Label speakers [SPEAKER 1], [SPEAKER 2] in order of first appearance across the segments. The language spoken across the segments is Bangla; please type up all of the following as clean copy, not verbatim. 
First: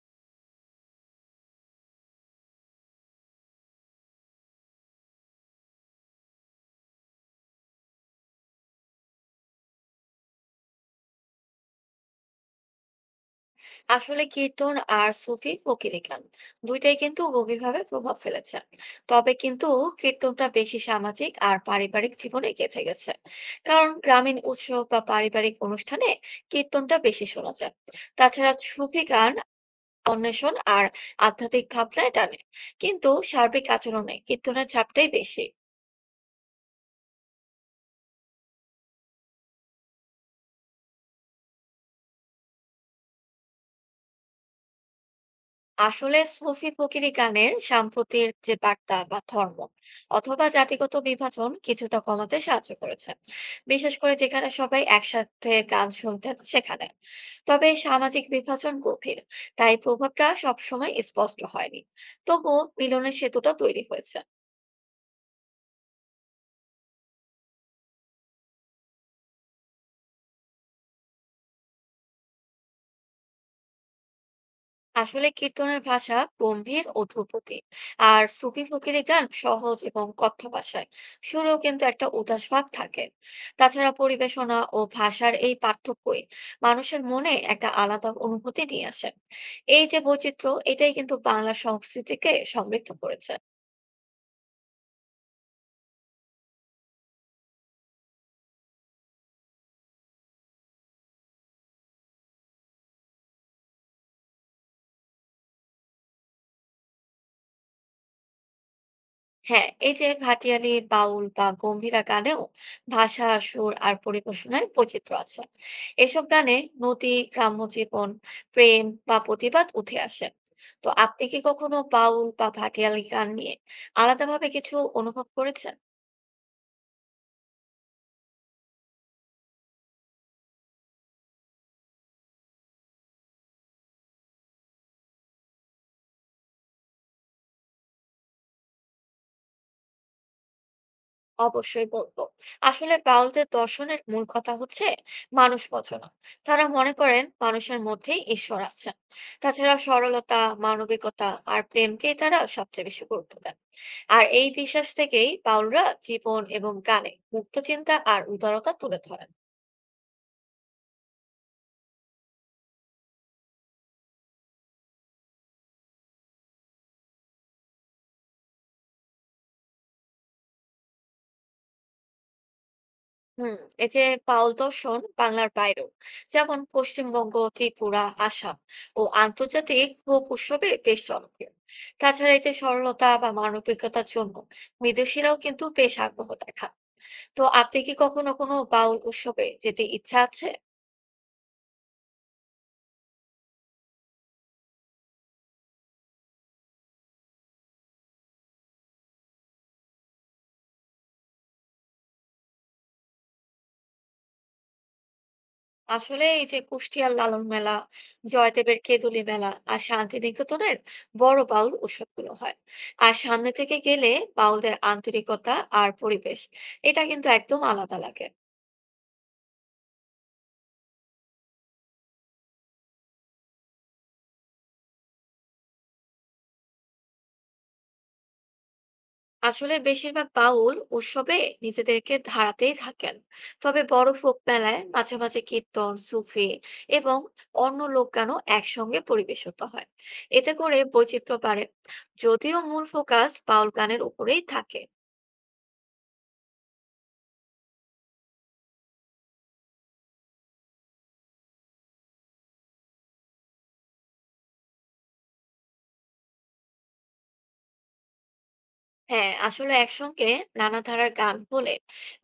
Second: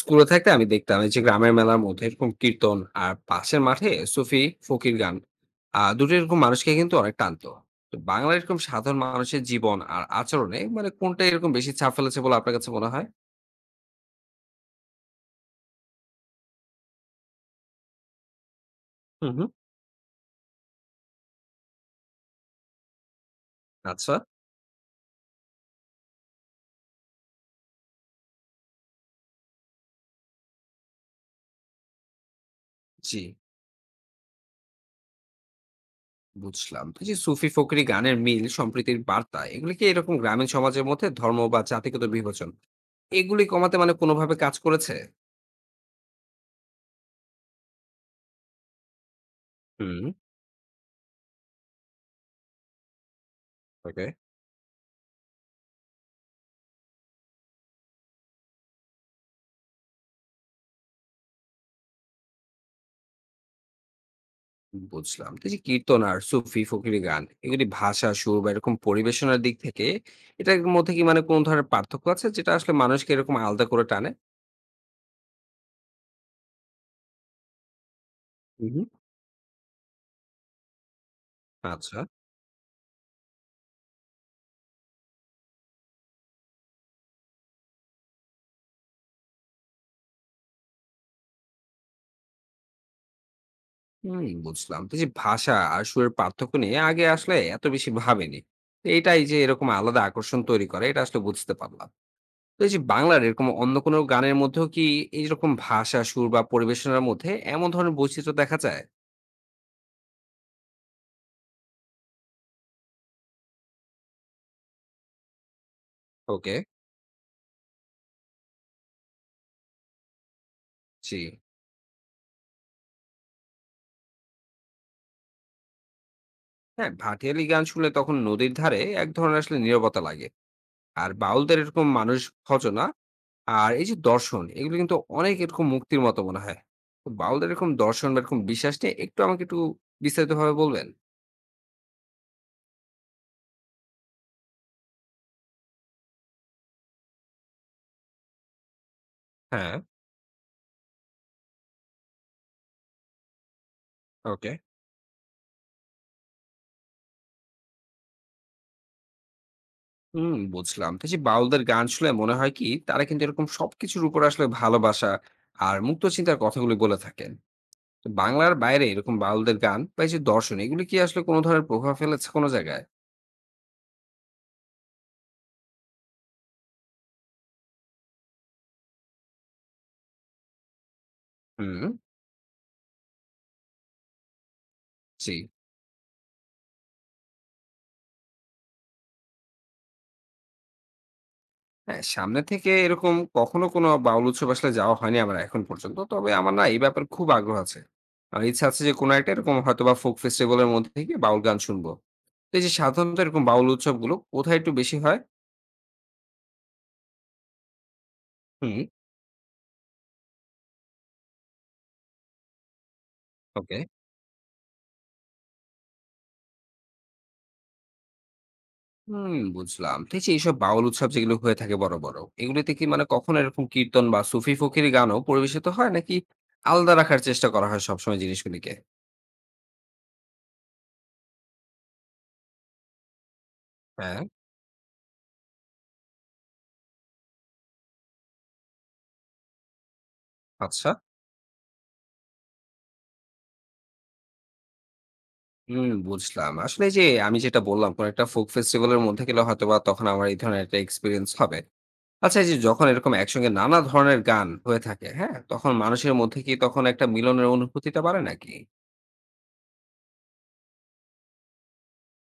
[SPEAKER 1] স্কুলে থাকতে আমি দেখতাম এই যে গ্রামের মেলার মধ্যে এরকম কীর্তন আর পাশের মাঠে সুফি ফকির গান। দুটো এরকম মানুষকে কিন্তু অনেক টানতো। তো বাংলার এরকম সাধারণ মানুষের জীবন আর আচরণে মানে কোনটা এরকম বেশি ছাপ ফেলেছে বলে আপনার কাছে মনে হয়?
[SPEAKER 2] আসলে কীর্তন আর সুফি ফকিরি গান দুইটাই কিন্তু গভীরভাবে প্রভাব ফেলেছে।
[SPEAKER 1] হুম,
[SPEAKER 2] তবে
[SPEAKER 1] হুম।
[SPEAKER 2] কিন্তু কীর্তনটা বেশি সামাজিক আর পারিবারিক জীবনে গেঁথে গেছে। কারণ
[SPEAKER 1] আচ্ছা।
[SPEAKER 2] গ্রামীণ উৎসব বা পারিবারিক অনুষ্ঠানে কীর্তনটা বেশি শোনা যায়। তাছাড়া সুফি গান অন্বেষণ আর আধ্যাত্মিক ভাবনায় টানে, কিন্তু
[SPEAKER 1] জি,
[SPEAKER 2] সার্বিক আচরণে কীর্তনের ছাপটাই বেশি।
[SPEAKER 1] বুঝলাম। তো এই যে সুফি ফকরি গানের মিল, সম্প্রীতির বার্তা এগুলি কি এরকম গ্রামীণ সমাজের মধ্যে ধর্ম বা জাতিগত বিভাজন এগুলি কমাতে মানে কোনোভাবে কাজ করেছে?
[SPEAKER 2] আসলে সফি ফকিরি গানের সাম্প্রতির যে বার্তা বা ধর্ম
[SPEAKER 1] হুম।
[SPEAKER 2] অথবা জাতিগত বিভাজন কিছুটা কমাতে সাহায্য করেছে, বিশেষ
[SPEAKER 1] ওকে।
[SPEAKER 2] করে যেখানে সবাই একসাথে গান শুনতেন সেখানে। তবে সামাজিক বিভাজন গভীর, তাই প্রভাবটা সবসময় স্পষ্ট হয়নি। তবুও মিলনের সেতুটা তৈরি হয়েছে।
[SPEAKER 1] বুঝলাম। তো এই যে কীর্তন আর সুফি, ফকিরি গান এগুলি ভাষা, সুর বা এরকম পরিবেশনার দিক থেকে এটার মধ্যে কি মানে কোন ধরনের পার্থক্য আছে যেটা আসলে মানুষকে এরকম আলাদা করে টানে?
[SPEAKER 2] আসলে কীর্তনের ভাষা গম্ভীর ও ধ্রুপদী, আর সুফি
[SPEAKER 1] হু, হু।
[SPEAKER 2] ফকিরি গান সহজ এবং কথ্য ভাষায়। সুরেও কিন্তু
[SPEAKER 1] আচ্ছা।
[SPEAKER 2] একটা উদাস ভাব থাকে। তাছাড়া পরিবেশনা ও ভাষার এই পার্থক্যই মানুষের মনে একটা আলাদা অনুভূতি নিয়ে আসে। এই যে বৈচিত্র্য, এটাই কিন্তু বাংলা সংস্কৃতিকে সমৃদ্ধ করেছে।
[SPEAKER 1] হুম, বুঝলাম। তো এই যে ভাষা আর সুরের পার্থক্য নিয়ে আগে আসলে এত বেশি ভাবিনি। তো এটাই যে এরকম আলাদা আকর্ষণ তৈরি করে এটা আসলে বুঝতে পারলাম। তো এই যে বাংলার এরকম অন্য কোনো গানের মধ্যেও কি এইরকম ভাষা, সুর বা পরিবেশনার মধ্যে এমন ধরনের বৈচিত্র্য দেখা যায়?
[SPEAKER 2] হ্যাঁ, এই যে ভাটিয়ালি বাউল বা গম্ভীরা গানেও ভাষা, সুর আর পরিবেশনায় বৈচিত্র্য আছে। এসব
[SPEAKER 1] ওকে।
[SPEAKER 2] গানে নদী, গ্রাম্য জীবন, প্রেম বা প্রতিবাদ উঠে আসে। তো
[SPEAKER 1] জি।
[SPEAKER 2] আপনি কি কখনো বাউল বা ভাটিয়ালি গান নিয়ে আলাদাভাবে কিছু অনুভব করেছেন?
[SPEAKER 1] হ্যাঁ, ভাটিয়ালি গান শুনলে তখন নদীর ধারে এক ধরনের আসলে নীরবতা লাগে। আর বাউলদের এরকম মানুষ ভজনা আর এই যে দর্শন এগুলো কিন্তু অনেক এরকম মুক্তির মতো মনে হয়। তো বাউলদের এরকম দর্শন বা এরকম বিশ্বাস নিয়ে আমাকে একটু বিস্তারিত ভাবে বলবেন।
[SPEAKER 2] অবশ্যই বলবো। আসলে বাউলদের দর্শনের মূল কথা হচ্ছে মানুষ বচনা। তারা মনে করেন মানুষের মধ্যেই ঈশ্বর আছেন।
[SPEAKER 1] হ্যাঁ।
[SPEAKER 2] তাছাড়া সরলতা, মানবিকতা আর প্রেমকেই তারা সবচেয়ে বেশি গুরুত্ব দেন। আর এই
[SPEAKER 1] ওকে।
[SPEAKER 2] বিশ্বাস থেকেই বাউলরা জীবন এবং গানে মুক্ত চিন্তা আর উদারতা তুলে ধরেন।
[SPEAKER 1] হুম, বুঝলাম। তো এই যে বাউলদের গান শুনলে মনে হয় কি তারা কিন্তু এরকম সবকিছুর উপর আসলে ভালোবাসা আর মুক্ত চিন্তার কথাগুলি বলে থাকেন। তো বাংলার বাইরে এরকম বাউলদের গান বা এই যে দর্শন এগুলি কি আসলে কোনো ধরনের প্রভাব ফেলেছে কোনো জায়গায়?
[SPEAKER 2] হুম, এই যে বাউল দর্শন বাংলার বাইরেও, যেমন পশ্চিমবঙ্গ, ত্রিপুরা, আসাম ও আন্তর্জাতিক ফোক উৎসবে বেশ জনপ্রিয়।
[SPEAKER 1] হুম।
[SPEAKER 2] তাছাড়া এই যে সরলতা বা মানবিকতার জন্য
[SPEAKER 1] জি।
[SPEAKER 2] বিদেশিরাও কিন্তু বেশ আগ্রহ দেখান। তো আপনি কি কখনো কোনো বাউল উৎসবে যেতে ইচ্ছা আছে?
[SPEAKER 1] হ্যাঁ, সামনে থেকে এরকম কখনো কোনো বাউল উৎসব আসলে যাওয়া হয়নি আমার এখন পর্যন্ত। তবে আমার না এই ব্যাপারে খুব আগ্রহ আছে। আর ইচ্ছা আছে যে কোনো একটা এরকম হয়তোবা ফোক ফেস্টিভাল এর মধ্যে থেকে বাউল গান শুনবো। তো এই যে সাধারণত এরকম বাউল উৎসবগুলো কোথায় একটু বেশি হয়?
[SPEAKER 2] আসলে এই যে কুষ্টিয়ার লালন মেলা,
[SPEAKER 1] হুম।
[SPEAKER 2] জয়দেবের কেঁদুলি মেলা আর শান্তিনিকেতনের বড় বাউল উৎসবগুলো হয়। আর সামনে
[SPEAKER 1] ওকে।
[SPEAKER 2] থেকে গেলে বাউলদের আন্তরিকতা আর পরিবেশ, এটা কিন্তু একদম আলাদা লাগে।
[SPEAKER 1] হুম, বুঝলাম। তো এই যে এইসব বাউল উৎসব যেগুলো হয়ে থাকে বড়, বড় এগুলোতে কি মানে কখনো এরকম কীর্তন বা সুফি ফকির গানও পরিবেশিত হয় নাকি আলাদা রাখার চেষ্টা করা হয় সবসময় জিনিসগুলিকে?
[SPEAKER 2] আসলে বেশিরভাগ বাউল উৎসবে নিজেদেরকে ধারাতেই থাকেন। তবে বড়
[SPEAKER 1] হ্যাঁ।
[SPEAKER 2] ফোক মেলায় মাঝে মাঝে কীর্তন, সুফি এবং অন্য লোকগানও একসঙ্গে পরিবেশিত হয়। এতে করে
[SPEAKER 1] আচ্ছা।
[SPEAKER 2] বৈচিত্র্য বাড়ে, যদিও মূল ফোকাস বাউল গানের উপরেই থাকে।
[SPEAKER 1] হুম, বুঝলাম। আসলে এই যে আমি যেটা বললাম, কোন একটা ফোক ফেস্টিভাল এর মধ্যে গেলে হয়তোবা তখন আমার এই ধরনের একটা এক্সপেরিয়েন্স হবে। আচ্ছা, এই যে যখন এরকম একসঙ্গে নানা ধরনের গান হয়ে থাকে, হ্যাঁ? তখন মানুষের মধ্যে কি তখন একটা মিলনের অনুভূতিটা বাড়ে নাকি?
[SPEAKER 2] হ্যাঁ, আসলে একসঙ্গে নানা ধারার গান হলে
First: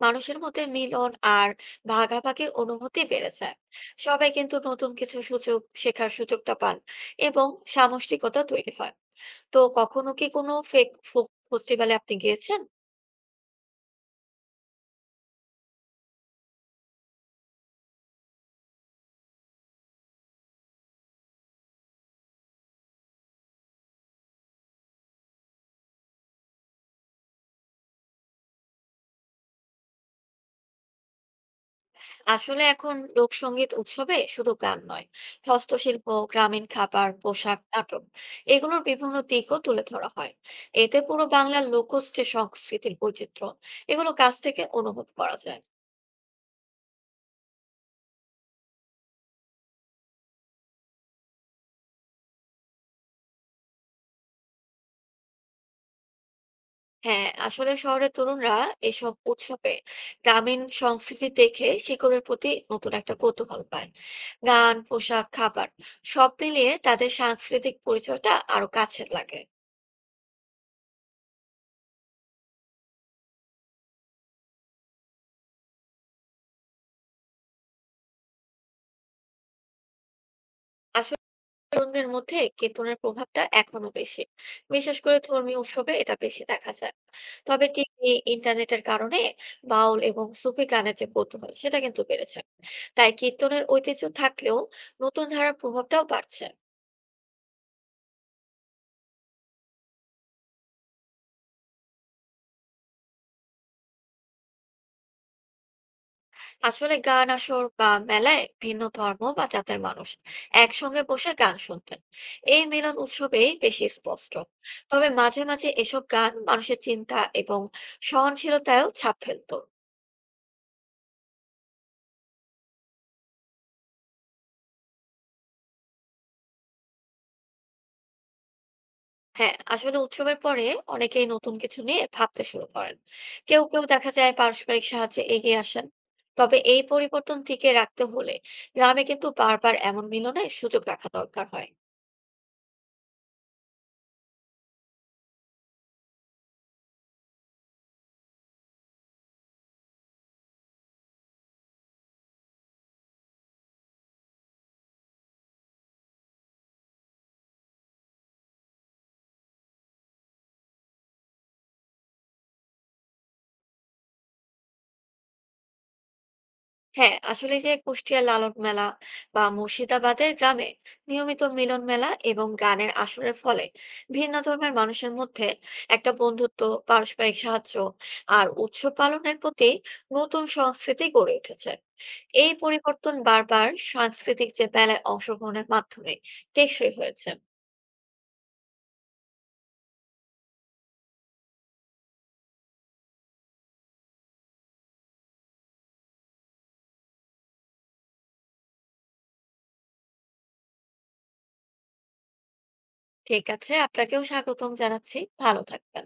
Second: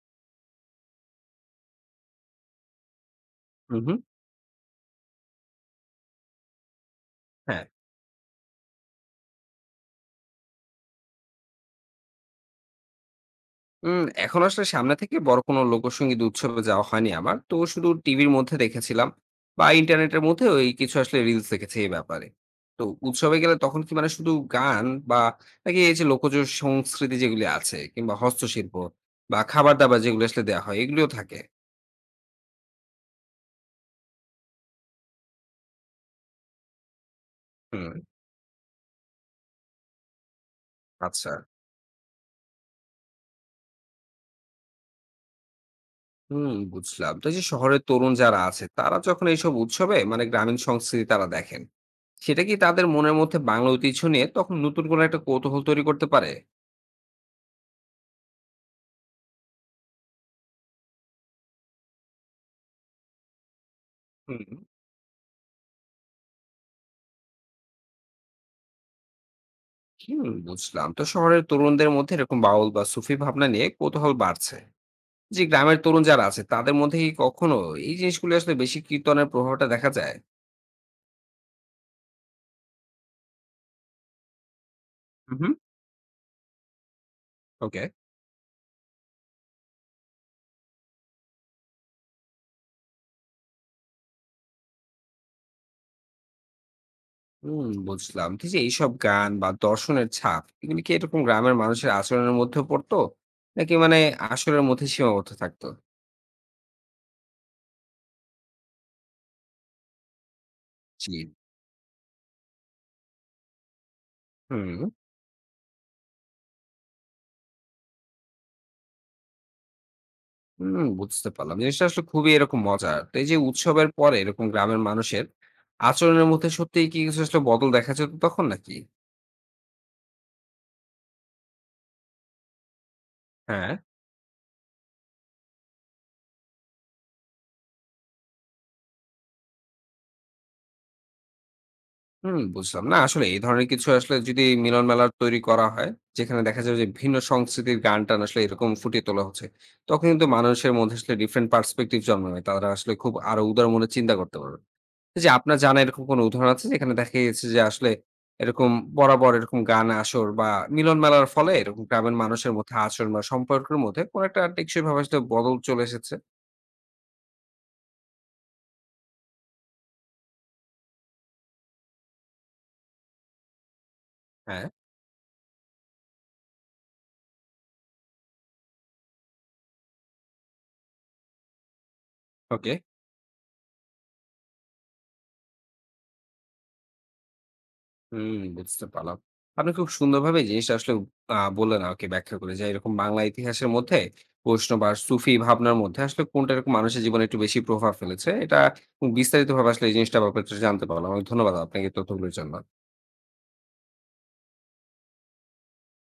[SPEAKER 2] মানুষের মধ্যে মিলন আর ভাগাভাগির অনুভূতি বেড়ে যায়।
[SPEAKER 1] হু, হু,
[SPEAKER 2] সবাই কিন্তু নতুন কিছু সুযোগ শেখার সুযোগটা পান এবং
[SPEAKER 1] হ্যাঁ।
[SPEAKER 2] সামষ্টিকতা তৈরি হয়। তো কখনো কি কোনো ফেক ফোক ফেস্টিভ্যালে আপনি গিয়েছেন?
[SPEAKER 1] এখন আসলে সামনে থেকে বড় কোনো লোকসঙ্গীত উৎসবে যাওয়া হয়নি আমার। তো শুধু টিভির মধ্যে দেখেছিলাম বা ইন্টারনেটের মধ্যে ওই কিছু আসলে রিলস দেখেছি এই ব্যাপারে। তো উৎসবে গেলে তখন কি মানে শুধু গান বা নাকি এই যে লোকজ সংস্কৃতি যেগুলি আছে কিংবা হস্তশিল্প বা খাবার-দাবার যেগুলো আসলে দেয়া হয় এগুলিও থাকে?
[SPEAKER 2] আসলে এখন লোকসংগীত উৎসবে শুধু গান নয়, হস্তশিল্প, গ্রামীণ খাবার, পোশাক,
[SPEAKER 1] হুম,
[SPEAKER 2] নাটক এগুলোর বিভিন্ন দিকও তুলে ধরা হয়। এতে পুরো
[SPEAKER 1] আচ্ছা।
[SPEAKER 2] বাংলার লোকজ যে সংস্কৃতির বৈচিত্র্য, এগুলো কাছ থেকে অনুভব করা যায়।
[SPEAKER 1] হুম, বুঝলাম। তো এই যে শহরের তরুণ যারা আছে তারা যখন এইসব উৎসবে মানে গ্রামীণ সংস্কৃতি তারা দেখেন, সেটা কি তাদের মনের মধ্যে বাংলা ঐতিহ্য নিয়ে তখন নতুন কোনো একটা কৌতূহল তৈরি করতে পারে?
[SPEAKER 2] হ্যাঁ, আসলে শহরের তরুণরা এসব উৎসবে গ্রামীণ সংস্কৃতি দেখে শিকড়ের প্রতি নতুন একটা কৌতূহল পায়।
[SPEAKER 1] হুম।
[SPEAKER 2] গান, পোশাক, খাবার সব মিলিয়ে তাদের সাংস্কৃতিক পরিচয়টা আরো কাছের লাগে।
[SPEAKER 1] হুম, বুঝলাম। তো শহরের তরুণদের মধ্যে এরকম বাউল বা সুফি ভাবনা নিয়ে কৌতূহল বাড়ছে। যে গ্রামের তরুণ যারা আছে তাদের মধ্যে কি কখনো এই জিনিসগুলো আসলে বেশি কীর্তনের প্রভাবটা দেখা যায়?
[SPEAKER 2] আসলে তরুণদের মধ্যে কেতনের প্রভাবটা এখনো বেশি, বিশেষ করে
[SPEAKER 1] হুম, হুম।
[SPEAKER 2] ধর্মীয় উৎসবে এটা বেশি দেখা যায়। তবে
[SPEAKER 1] ওকে।
[SPEAKER 2] টিভি, ইন্টারনেটের কারণে বাউল এবং সুফি গানের যে কৌতূহল সেটা কিন্তু বেড়েছে। তাই কীর্তনের ঐতিহ্য থাকলেও নতুন ধারার প্রভাবটাও বাড়ছে।
[SPEAKER 1] হুম, বুঝলাম। তো এই যে এইসব গান বা দর্শনের ছাপ এগুলি কি এরকম গ্রামের মানুষের আচরণের মধ্যেও পড়তো? নাকি মানে আসরের মধ্যে সীমাবদ্ধ থাকতো?
[SPEAKER 2] আসলে গান আসর বা মেলায় ভিন্ন ধর্ম বা জাতের মানুষ একসঙ্গে
[SPEAKER 1] জি।
[SPEAKER 2] বসে গান শুনতেন। এই মিলন উৎসবেই বেশি স্পষ্ট।
[SPEAKER 1] হুম,
[SPEAKER 2] তবে মাঝে মাঝে এসব গান মানুষের চিন্তা এবং সহনশীলতায়ও ছাপ ফেলতো।
[SPEAKER 1] হুম, বুঝতে পারলাম। জিনিসটা আসলে খুবই এরকম মজার। তো এই যে উৎসবের পরে এরকম গ্রামের মানুষের আচরণের মধ্যে সত্যিই কি কিছু আসলে বদল দেখা যেত তখন নাকি?
[SPEAKER 2] হ্যাঁ, আসলে উৎসবের পরে অনেকেই নতুন কিছু নিয়ে ভাবতে শুরু করেন। কেউ
[SPEAKER 1] হ্যাঁ।
[SPEAKER 2] কেউ দেখা যায় পারস্পরিক সাহায্যে এগিয়ে আসেন। তবে এই পরিবর্তন টিকে রাখতে হলে গ্রামে কিন্তু বারবার এমন মিলনের সুযোগ রাখা দরকার হয়।
[SPEAKER 1] হুম, বুঝলাম। না আসলে এই ধরনের কিছু আসলে যদি মিলন মেলা তৈরি করা হয়, যেখানে দেখা যায় যে ভিন্ন সংস্কৃতির গান-টান আসলে এরকম ফুটিয়ে তোলা হচ্ছে। তখন কিন্তু মানুষের মধ্যে আসলে ডিফারেন্ট পার্সপেক্টিভ জন্ম নেয়। তারা আসলে খুব আরো উদার মনে চিন্তা করতে পারবে। তো যে আপনার জানা এরকম কোনো উদাহরণ আছে যেখানে দেখা গেছে যে আসলে এরকম বরাবর এরকম গান আসর বা মিলন মেলার ফলে এরকম গ্রামের মানুষের মধ্যে আচরণ বা সম্পর্কের মধ্যে কোন একটা টেকসই ভাবে আসলে বদল চলে এসেছে?
[SPEAKER 2] হ্যাঁ, আসলে যে কুষ্টিয়া লালন মেলা বা মুর্শিদাবাদের গ্রামে নিয়মিত মিলন মেলা এবং গানের আসরের ফলে ভিন্ন
[SPEAKER 1] হ্যাঁ।
[SPEAKER 2] ধর্মের মানুষের মধ্যে একটা বন্ধুত্ব, পারস্পরিক সাহায্য আর উৎসব পালনের প্রতি নতুন সংস্কৃতি গড়ে উঠেছে। এই
[SPEAKER 1] ওকে।
[SPEAKER 2] পরিবর্তন বারবার সাংস্কৃতিক যে মেলায় অংশগ্রহণের মাধ্যমে টেকসই হয়েছে।
[SPEAKER 1] হুম, বুঝতে পারলাম। আপনি খুব সুন্দরভাবে জিনিসটা আসলে বললেন আমাকে ব্যাখ্যা করে যে, এরকম বাংলা ইতিহাসের মধ্যে বৈষ্ণব আর সুফি ভাবনার মধ্যে আসলে কোনটা এরকম মানুষের জীবনে একটু বেশি প্রভাব ফেলেছে। এটা বিস্তারিতভাবে আসলে এই জিনিসটার ব্যাপারে একটু জানতে পারলাম। অনেক ধন্যবাদ আপনাকে এই তথ্যগুলোর জন্য।
[SPEAKER 2] ঠিক আছে, আপনাকেও স্বাগতম জানাচ্ছি। ভালো থাকবেন।